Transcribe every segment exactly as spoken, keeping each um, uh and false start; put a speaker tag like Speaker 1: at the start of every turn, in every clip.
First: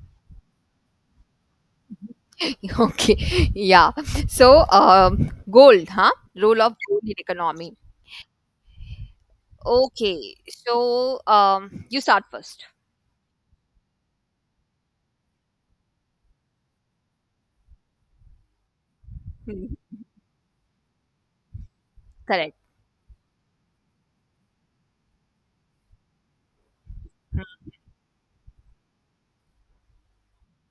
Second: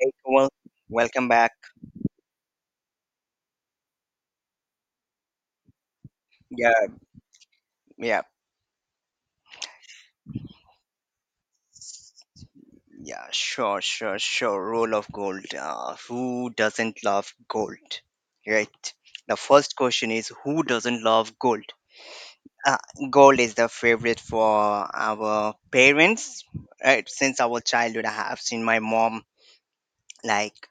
Speaker 1: Hey, Komal, welcome back.
Speaker 2: Okay, yeah. So, um, gold, huh? Role of
Speaker 1: Yeah,
Speaker 2: gold in economy.
Speaker 1: yeah,
Speaker 2: Okay, so um, you start first.
Speaker 1: yeah, sure, sure, sure. Rule of gold. Uh, who doesn't love gold? Right. The
Speaker 2: Mhm.
Speaker 1: first question is who doesn't love gold?
Speaker 2: Correct.
Speaker 1: Uh, gold is the favorite for our parents. Right. Since our
Speaker 2: Mm-hmm.
Speaker 1: childhood, I have seen my mom like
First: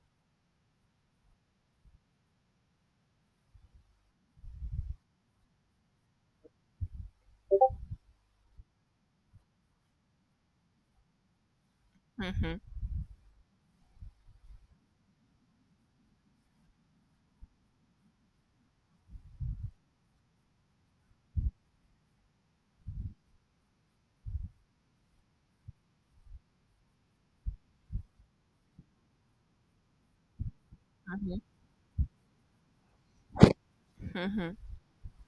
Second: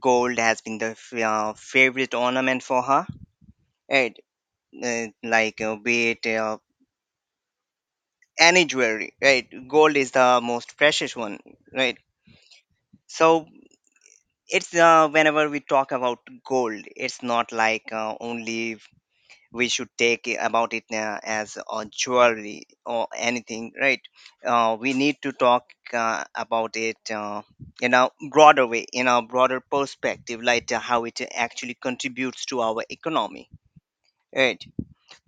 Speaker 1: gold has been the f- uh, favorite ornament for her. Right. Uh, like uh, be it uh, any jewelry. Right. Gold is the most precious one, right,
Speaker 2: Mm-hmm.
Speaker 1: so it's uh, whenever we talk about gold, it's not like uh, only we should take it- about it uh, as a jewelry or anything, right. Uh, we need to talk uh, about it, uh, in a broader way, in a broader perspective, like uh, how it actually contributes to our economy,
Speaker 2: Mm-hmm.
Speaker 1: right.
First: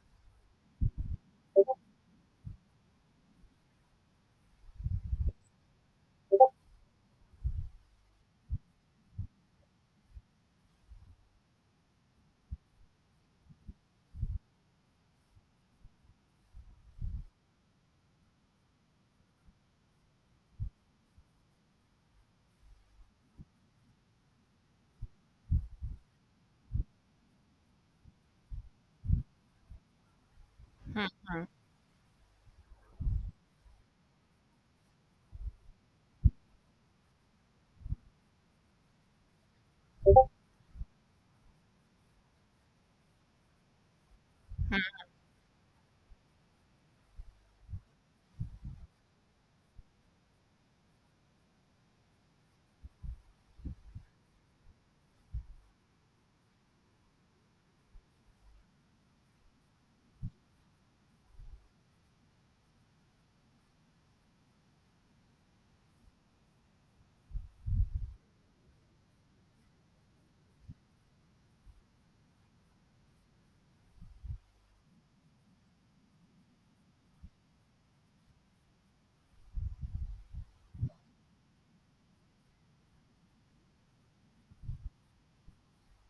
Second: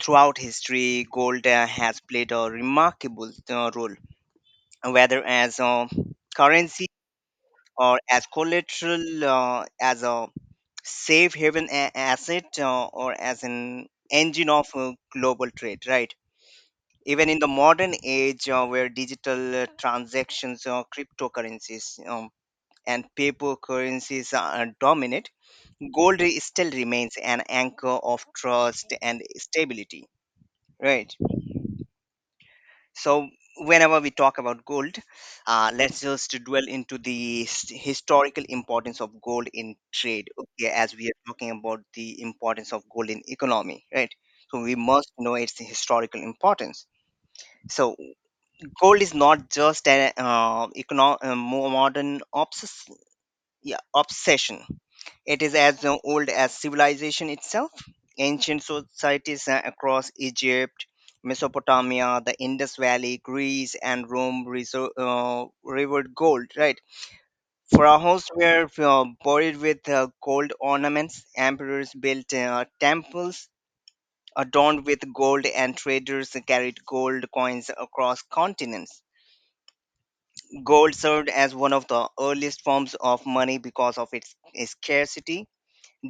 Speaker 1: Throughout history, gold uh, has played a remarkable uh, role, whether as a currency or as collateral, uh, as a safe haven a- asset, uh, or as an engine of uh, global trade, right? Even in the modern age uh, where digital uh, transactions or cryptocurrencies um, and paper currencies are dominant, gold i- still remains an anchor of trust and stability, right? So whenever we talk about gold, uh, let's just dwell into the s- historical importance of gold in trade, okay, as we are talking about the importance of gold in economy, right. So we must know its historical importance. So gold is not just an uh, econo- uh, mo- modern obsession, yeah, obsession. It is as uh, old as civilization itself. Ancient societies uh, across Egypt, Mesopotamia, the Indus Valley, Greece, and Rome resor- uh, revered gold, right? Pharaohs were uh, buried with uh, gold ornaments, emperors built uh, temples adorned with gold, and traders carried gold coins across continents. Gold served as one of the earliest forms of money because of its its scarcity,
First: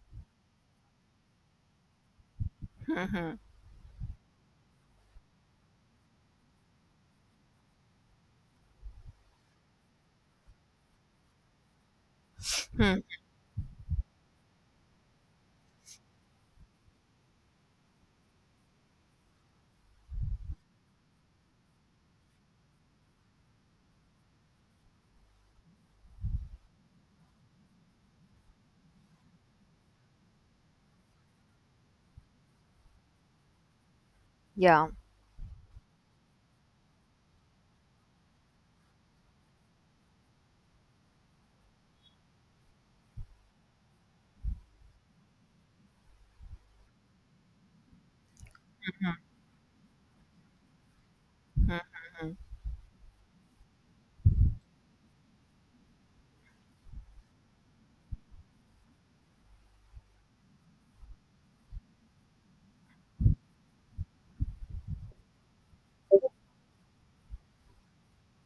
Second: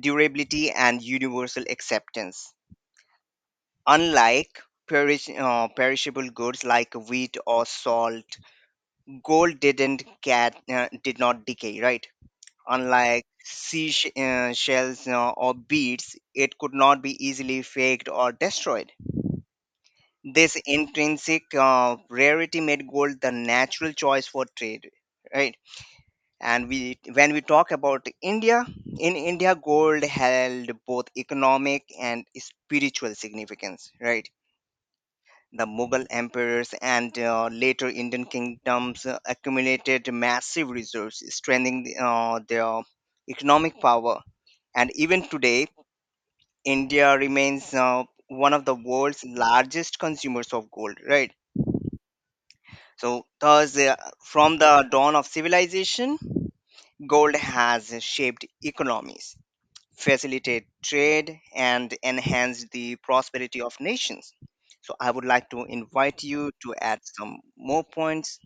Speaker 1: durability, and universal acceptance.
Speaker 2: Mm-hmm.
Speaker 1: Unlike perish, uh, perishable goods like wheat or salt, gold didn't get uh, did not decay, right?
Speaker 2: Mm-hmm.
Speaker 1: Unlike sea sh- uh, shells uh, or beads, it could not be easily faked or destroyed. This intrinsic uh, rarity made gold the natural choice for trade, right? And we when we talk about India, in India gold held both economic and spiritual significance, right.
Speaker 2: Yeah.
Speaker 1: The Mughal emperors and uh, later Indian kingdoms uh, accumulated massive reserves, strengthening the- uh, their economic power, and even today India remains uh, one of the world's largest consumers of gold, right.
Speaker 2: Mm-hmm.
Speaker 1: So thus, uh, from the dawn of civilization, gold has shaped economies, facilitate trade, and enhance the prosperity of nations. So I would like to invite you to add some more points.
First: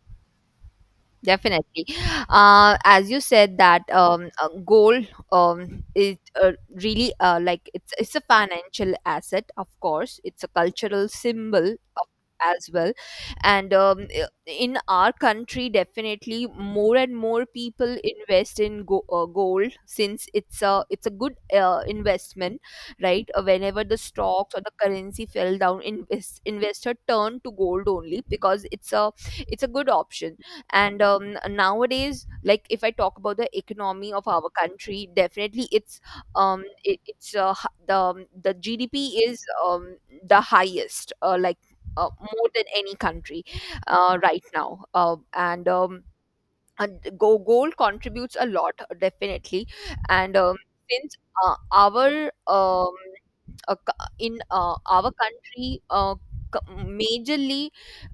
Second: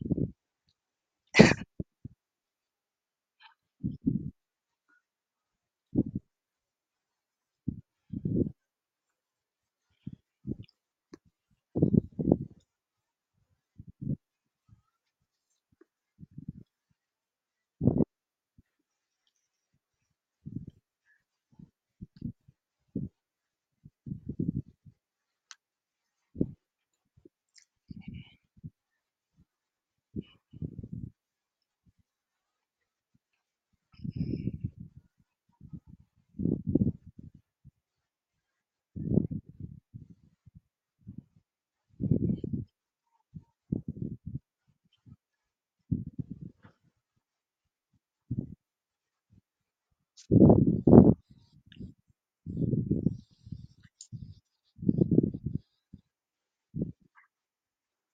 Speaker 2: Definitely. Uh, as you said that um, uh, gold um, is uh, really uh, like it's it's a financial asset, of course. It's a cultural symbol of, as well, and um, i- in our country, definitely more and more people invest in go- uh, gold since it's a it's a good uh, investment, right? Uh, whenever the stocks or the currency fell down, invest, investor turned to gold only because it's a it's a good option and um, nowadays like if I talk about the economy of our country, definitely it's um it, it's uh, h- the um, the GDP is um the highest, uh, like, uh, more than any country, uh, right now, uh, and um, and go gold contributes a lot, definitely. And um, since uh, our um, uh, co- in uh, our country, uh, co- majorly,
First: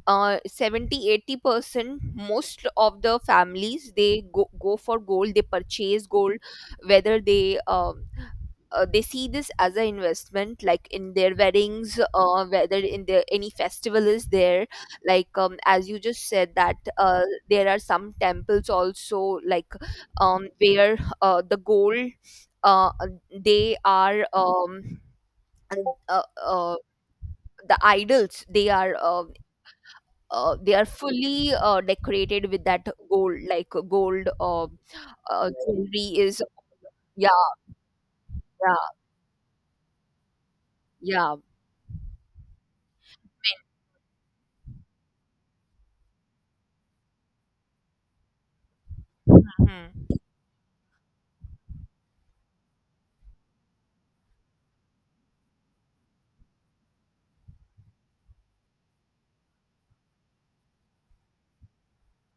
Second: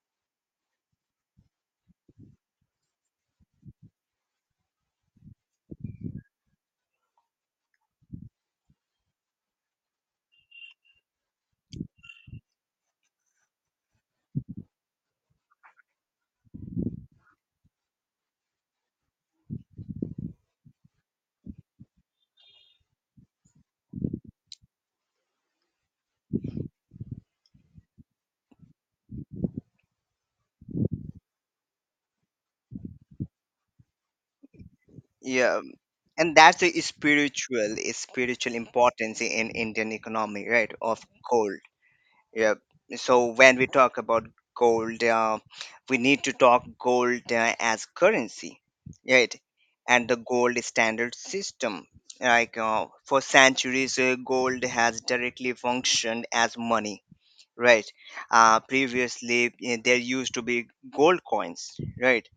Speaker 2: uh, seventy eighty percent most of the families, they go, go for gold, they purchase gold, whether they uh, uh, they see this as an investment like in their weddings or whether in their any festival is there. Like um, as you just said that uh, there are some temples also, like, um, where uh, the gold, uh, they are um, and, uh, uh, the idols, they are, uh, uh, they are fully uh, decorated with that gold, like gold uh, uh,
Speaker 1: Yeah,
Speaker 2: jewelry
Speaker 1: and
Speaker 2: is
Speaker 1: that's the
Speaker 2: yeah
Speaker 1: spiritual spiritual
Speaker 2: yeah
Speaker 1: importance in Indian economy, right? Of
Speaker 2: yeah.
Speaker 1: coal. Yeah. So when we talk about gold, uh, we need to talk gold uh, as currency, right? And
Speaker 2: Mhm.
Speaker 1: the gold standard system. Like uh, for centuries, uh, gold has directly functioned as money, right. Uh, previously eh, there used to be gold coins, right.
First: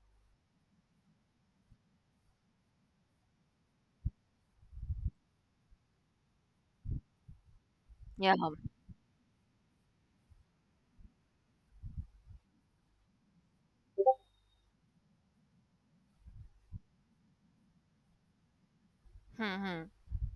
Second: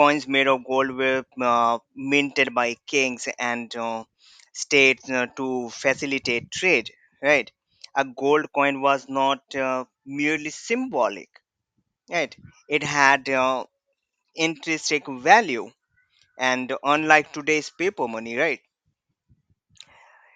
Speaker 1: Coins made of gold were uh, minted by kings and uh, states uh, to facilitate trade, right. A
Speaker 2: Yeah.
Speaker 1: gold coin was not uh, merely symbolic, right. It had uh, intrinsic value, and unlike today's paper money, right.
Speaker 2: Hmm.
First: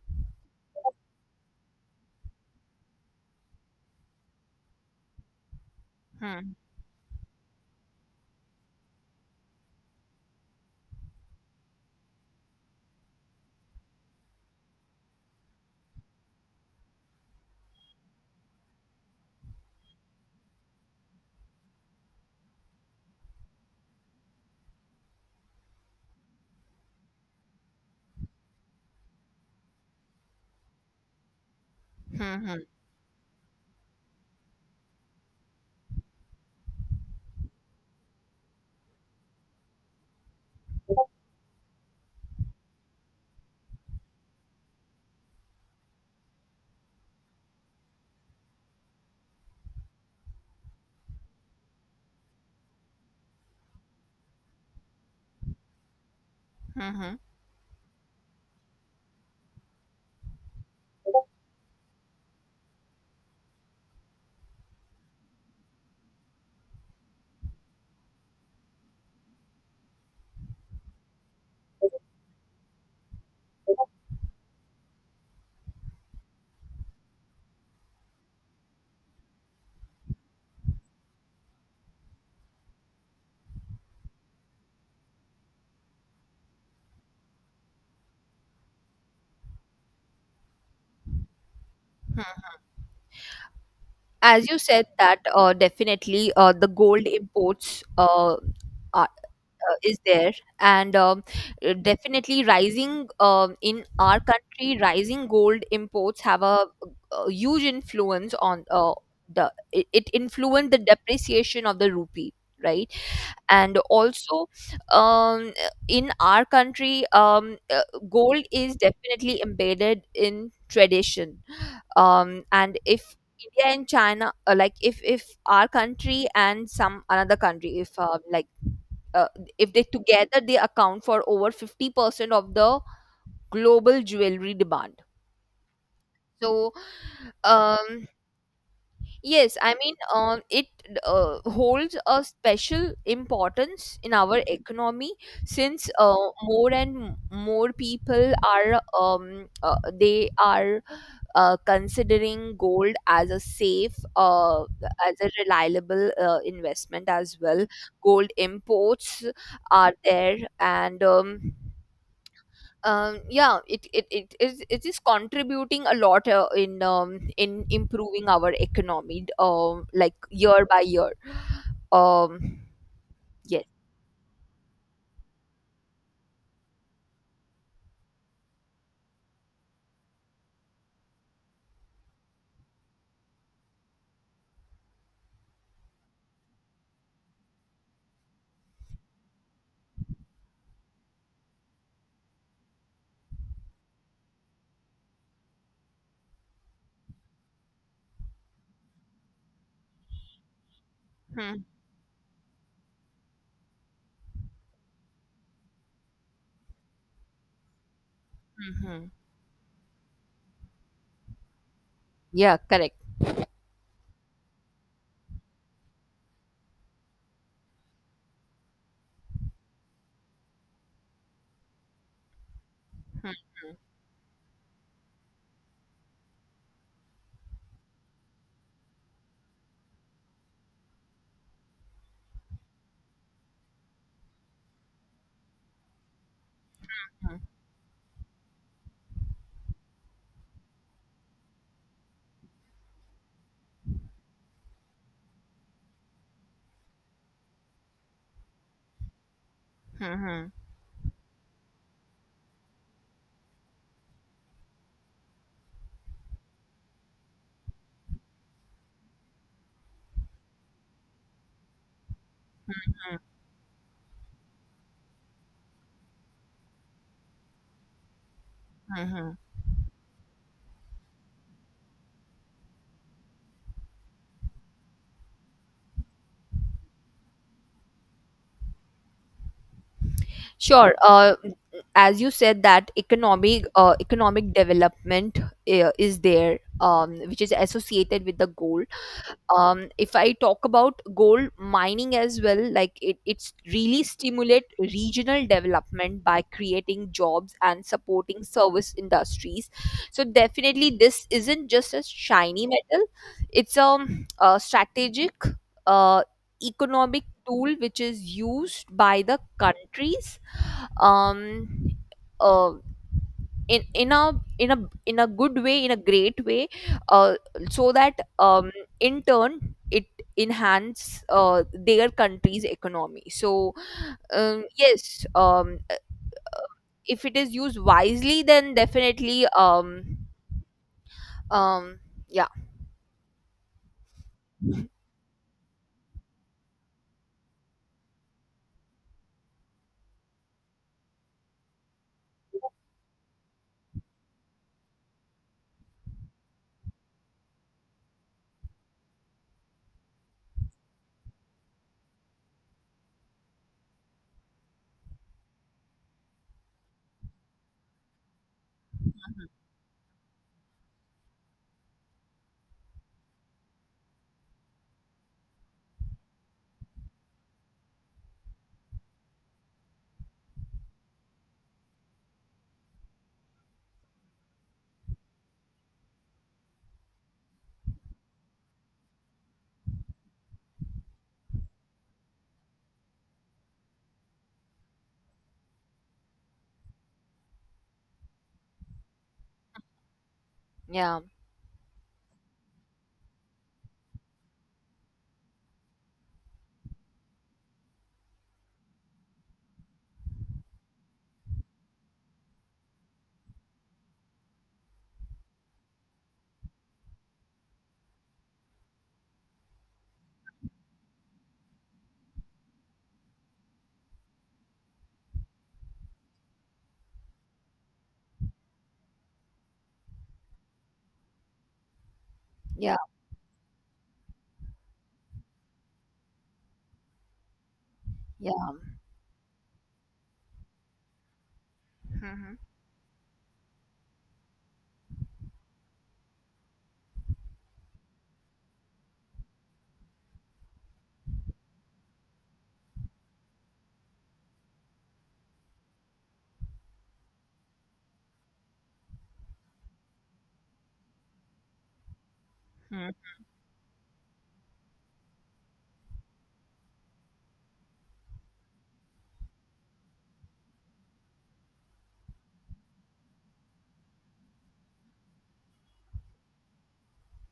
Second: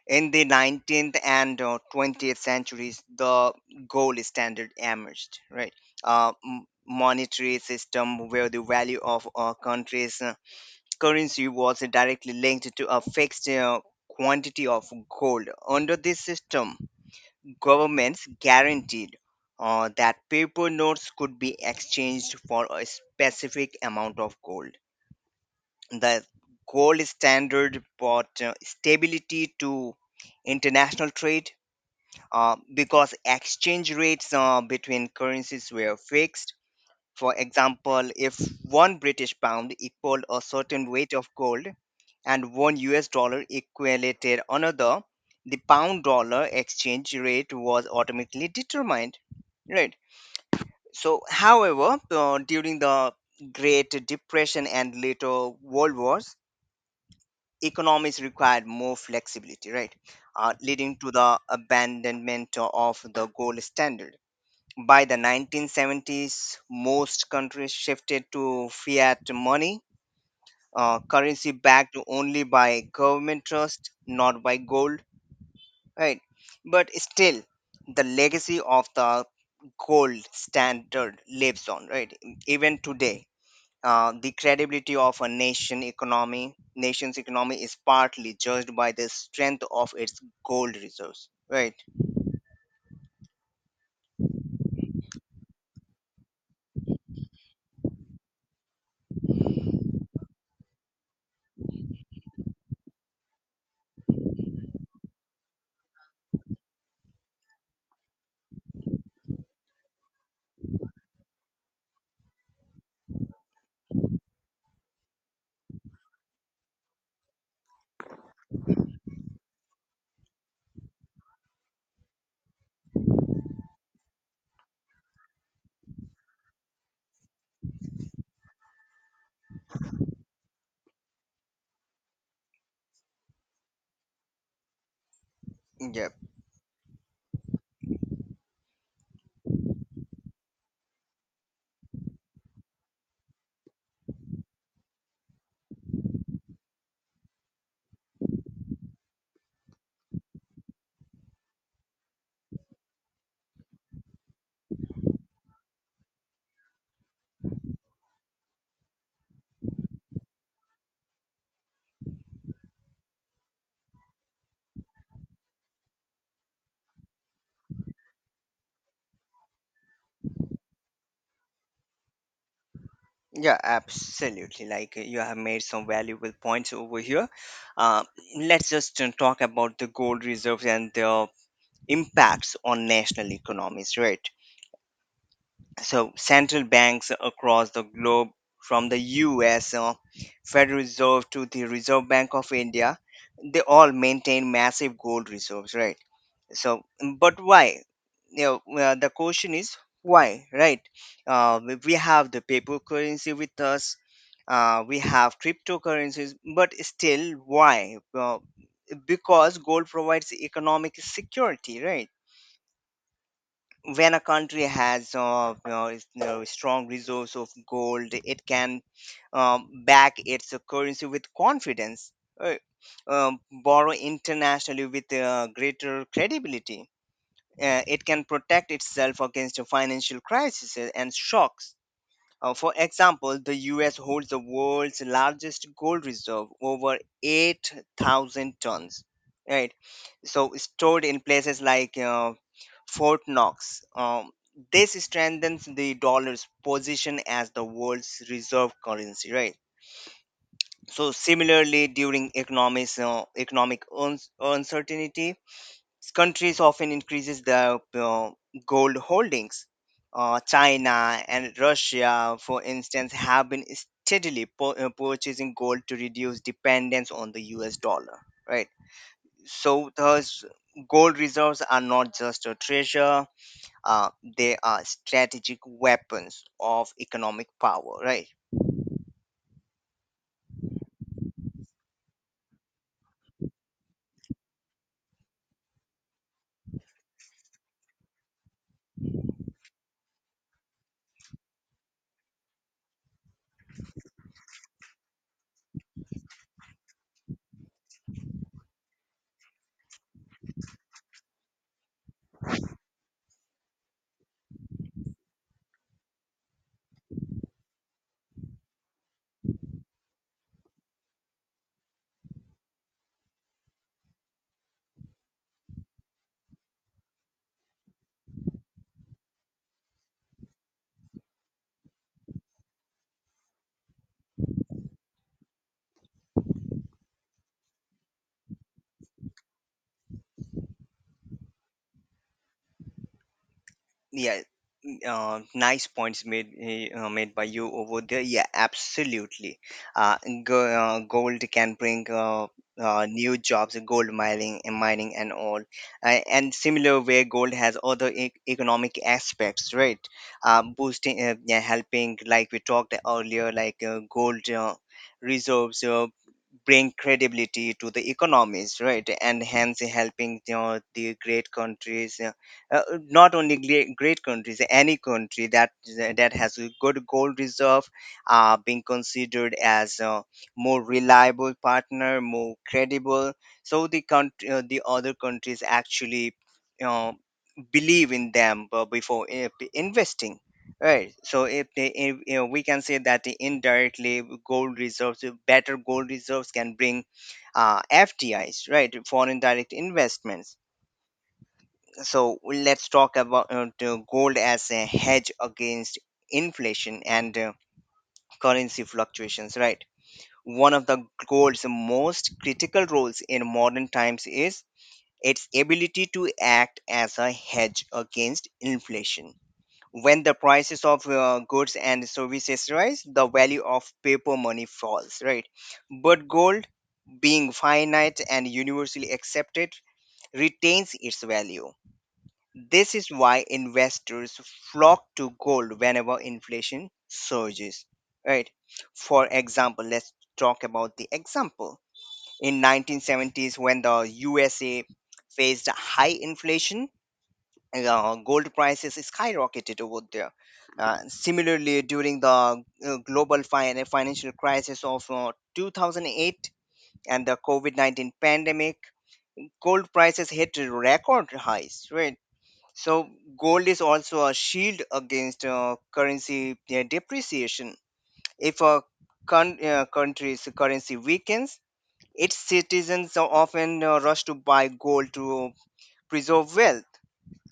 Speaker 1: In the nineteenth and uh, twentieth centuries, the gold standard emerged, right? Uh,
Speaker 2: Hmm.
Speaker 1: m- monetary system where the value of a country's uh, currency was directly linked to a fixed uh, quantity of gold. Under this system, governments guaranteed uh, that paper notes could be exchanged for a specific amount of gold. The gold standard brought uh, stability to international trade
Speaker 2: Hmm.
Speaker 1: uh,
Speaker 2: Hmm.
Speaker 1: because exchange rates uh, between currencies were fixed. For example, if one British pound equaled a certain weight of gold and one U S dollar equated another, the pound dollar exchange rate was automatically determined. Right. So, however, uh, during the Great Depression and later World Wars,
Speaker 2: Hmm.
Speaker 1: economies required more flexibility, right? Uh, leading to the abandonment of the gold standard. By the nineteen seventies, most countries shifted to fiat money, uh, currency backed
Speaker 2: Hmm.
Speaker 1: only by government trust, not by gold, right? But still, the legacy of the gold standard lives on, right? Even today, uh, the credibility of a nation economy, nation's economy is partly judged by the strength of its gold reserves, right?
Speaker 2: Hmm. As you said that uh, definitely, uh, the gold imports, uh, are, uh, is there, and um, uh, definitely rising um in our country. Rising gold imports have a, uh huge influence on, uh, the it, it influenced the depreciation of the rupee, right? And also, um, in our country, um, uh, gold is definitely embedded in tradition, um, and if India and China, uh, like if if our country and some another country, if um, like uh, if they together, they account for over fifty percent of the global jewelry demand.
Speaker 1: Yeah.
Speaker 2: So, um, yes, I mean, um, it uh, holds a special importance in our economy, since uh, more and m- more people are um, uh, they are uh, considering gold as a safe, uh, as a reliable uh, investment as well. Gold imports are there, and um, um yeah, it it, it is it is contributing a lot uh, in um, in improving our economy, um like year by year. um
Speaker 1: Yeah,
Speaker 2: yes
Speaker 1: absolutely. Like uh, you have made some valuable points over here. Uh, let's just uh, talk about the gold reserves and their impacts on national economies, right? So, central banks across the globe, from the U S, uh, Federal Reserve to the Reserve Bank of India, they all maintain massive gold reserves, right? So, mm, but why, you know, well, the question is why, right. uh,
Speaker 2: Hmm,
Speaker 1: we we have the paper currency with us, uh, we have cryptocurrencies, but still why, well,
Speaker 2: hmm, hmm.
Speaker 1: because gold provides economic security, right.
Speaker 2: Yeah, correct.
Speaker 1: When a country has uh, you know, is- you know, strong resource of gold, it can um, back its currency with confidence, right?
Speaker 2: Hmm,
Speaker 1: um,
Speaker 2: hmm,
Speaker 1: borrow internationally with uh, greater credibility. Uh, it can protect itself against financial crises and shocks. Uh, for example, the U S holds the world's largest gold reserve, over
Speaker 2: hmm,
Speaker 1: eight thousand tons, right? So, stored in places like uh, Fort Knox. Um, this strengthens the dollar's position as the world's reserve currency, right?
Speaker 2: hmm,
Speaker 1: So, similarly, during economics, uh, economic un- uncertainty, countries often increases their uh, gold holdings. Uh, China and Russia, for instance,
Speaker 2: hmm,
Speaker 1: have been steadily pur- uh, purchasing gold to reduce dependence on the U S dollar, right?
Speaker 2: hmm, hmm.
Speaker 1: So, thus, gold reserves are not just a treasure, uh, they are strategic weapons of economic power, right?
Speaker 2: Sure. Uh as you said that economic uh, economic development uh, is there, um which is associated with the goal. Um, if I talk about gold mining as well, like, it, it's really stimulate regional development by creating jobs and supporting service industries. So definitely, this isn't just a shiny metal; it's a, a strategic, uh, economic tool which is used by the countries, um, uh, in in a in a in a good way, in a great way, uh, so that um, in turn it enhance uh, their country's economy. So, um, yes. Um, if it is used wisely, then definitely. um, um, yeah.
Speaker 1: Yeah. uh, nice points made eh, uh, made by you over there. Yeah, absolutely. Uh, go, uh, gold can bring uh, uh, new jobs, gold mining and mining and all, uh, and similar way, gold has other e- economic aspects, right? Uh, boosting, uh, yeah, helping, like we talked earlier, like uh, gold uh, reserves. Uh, bring credibility to the economies, right, and hence helping, you know, the great countries, uh, uh, not only great, great countries, any country that that has a good gold reserve are being considered as a more reliable partner, more credible. So the country, uh, the other countries actually, you believe in them uh, before uh, p- investing, right. So if they if, you know, we can say that indirectly gold reserves, uh, better gold reserves can bring uh, fdis, right, foreign direct investments.
Speaker 2: Yeah.
Speaker 1: So let's talk about uh, the gold as a hedge against inflation and uh, currency fluctuations, right. One of the gold's most critical roles in modern times is its ability to act as a hedge against inflation. When the prices of uh, goods and services rise, the value of paper money falls, right. But gold, being finite and universally accepted, retains its value.
Speaker 2: Yeah.
Speaker 1: This is why investors flock to gold whenever inflation surges, right?
Speaker 2: Yeah.
Speaker 1: For example, let's talk about the example.
Speaker 2: Mhm,
Speaker 1: In nineteen seventies when the U S A faced high inflation, uh, gold prices skyrocketed over there. Uh, similarly, during the uh, global fin- financial crisis of uh, two thousand eight and the COVID nineteen pandemic, gold prices hit record highs, right? So
Speaker 2: mhm,
Speaker 1: gold is also a shield against uh, currency uh, depreciation. If a con- uh, country's currency weakens, its citizens are often uh, rush to buy gold to preserve wealth.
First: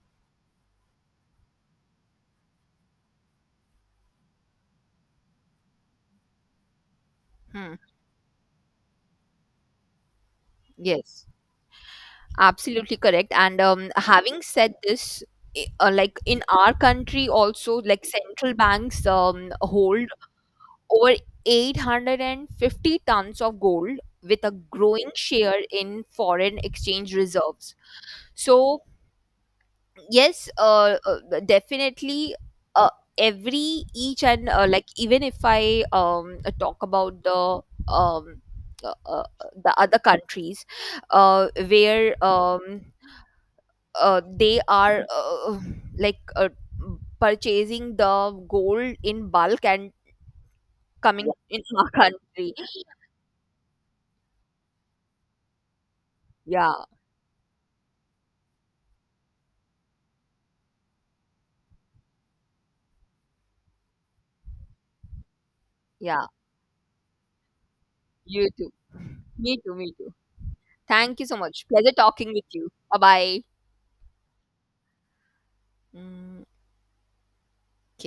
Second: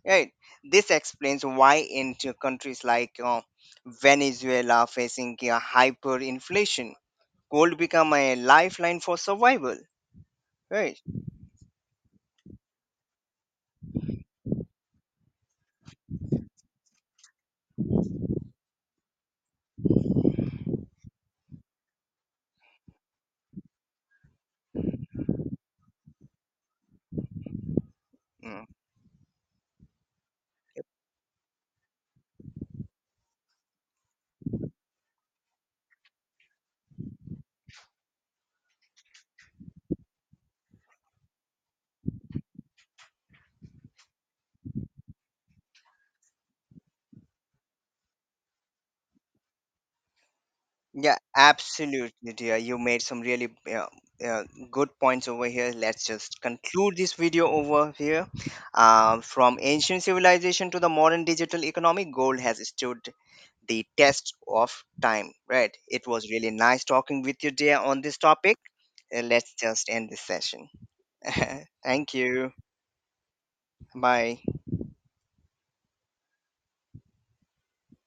Speaker 1: Right. This explains why in t- countries like uh, Venezuela facing uh, hyperinflation,
Speaker 2: mhm.
Speaker 1: gold become a lifeline for survival. Right.
Speaker 2: Yes, absolutely correct. And, um, having said this, i- uh, like in our country also, like central banks um, hold over eight hundred fifty tons of gold with a growing share in foreign exchange reserves.
Speaker 1: Hmm.
Speaker 2: So, yes, uh, uh, definitely, uh, every each and, uh, like even if I um, uh, talk about the, um, uh, uh, the other countries uh, where, um, uh, they are, uh, like uh, purchasing the gold in bulk and
Speaker 1: Yeah,
Speaker 2: coming in our
Speaker 1: absolutely,
Speaker 2: country.
Speaker 1: dear. You made some really uh, uh, good points over here. Let's just
Speaker 2: Yeah,
Speaker 1: conclude this video over here. Um, from ancient civilization to the modern digital economy, gold has stood the test of time, right? It
Speaker 2: yeah.
Speaker 1: was really nice talking with you, dear, on this
Speaker 2: You
Speaker 1: topic.
Speaker 2: too.
Speaker 1: Uh, let's
Speaker 2: Me too.
Speaker 1: just
Speaker 2: Me
Speaker 1: end
Speaker 2: too.
Speaker 1: this session.
Speaker 2: Thank you so much. Pleasure
Speaker 1: Thank
Speaker 2: talking with
Speaker 1: you.
Speaker 2: you. Bye bye.
Speaker 1: Bye.
Speaker 2: Mm,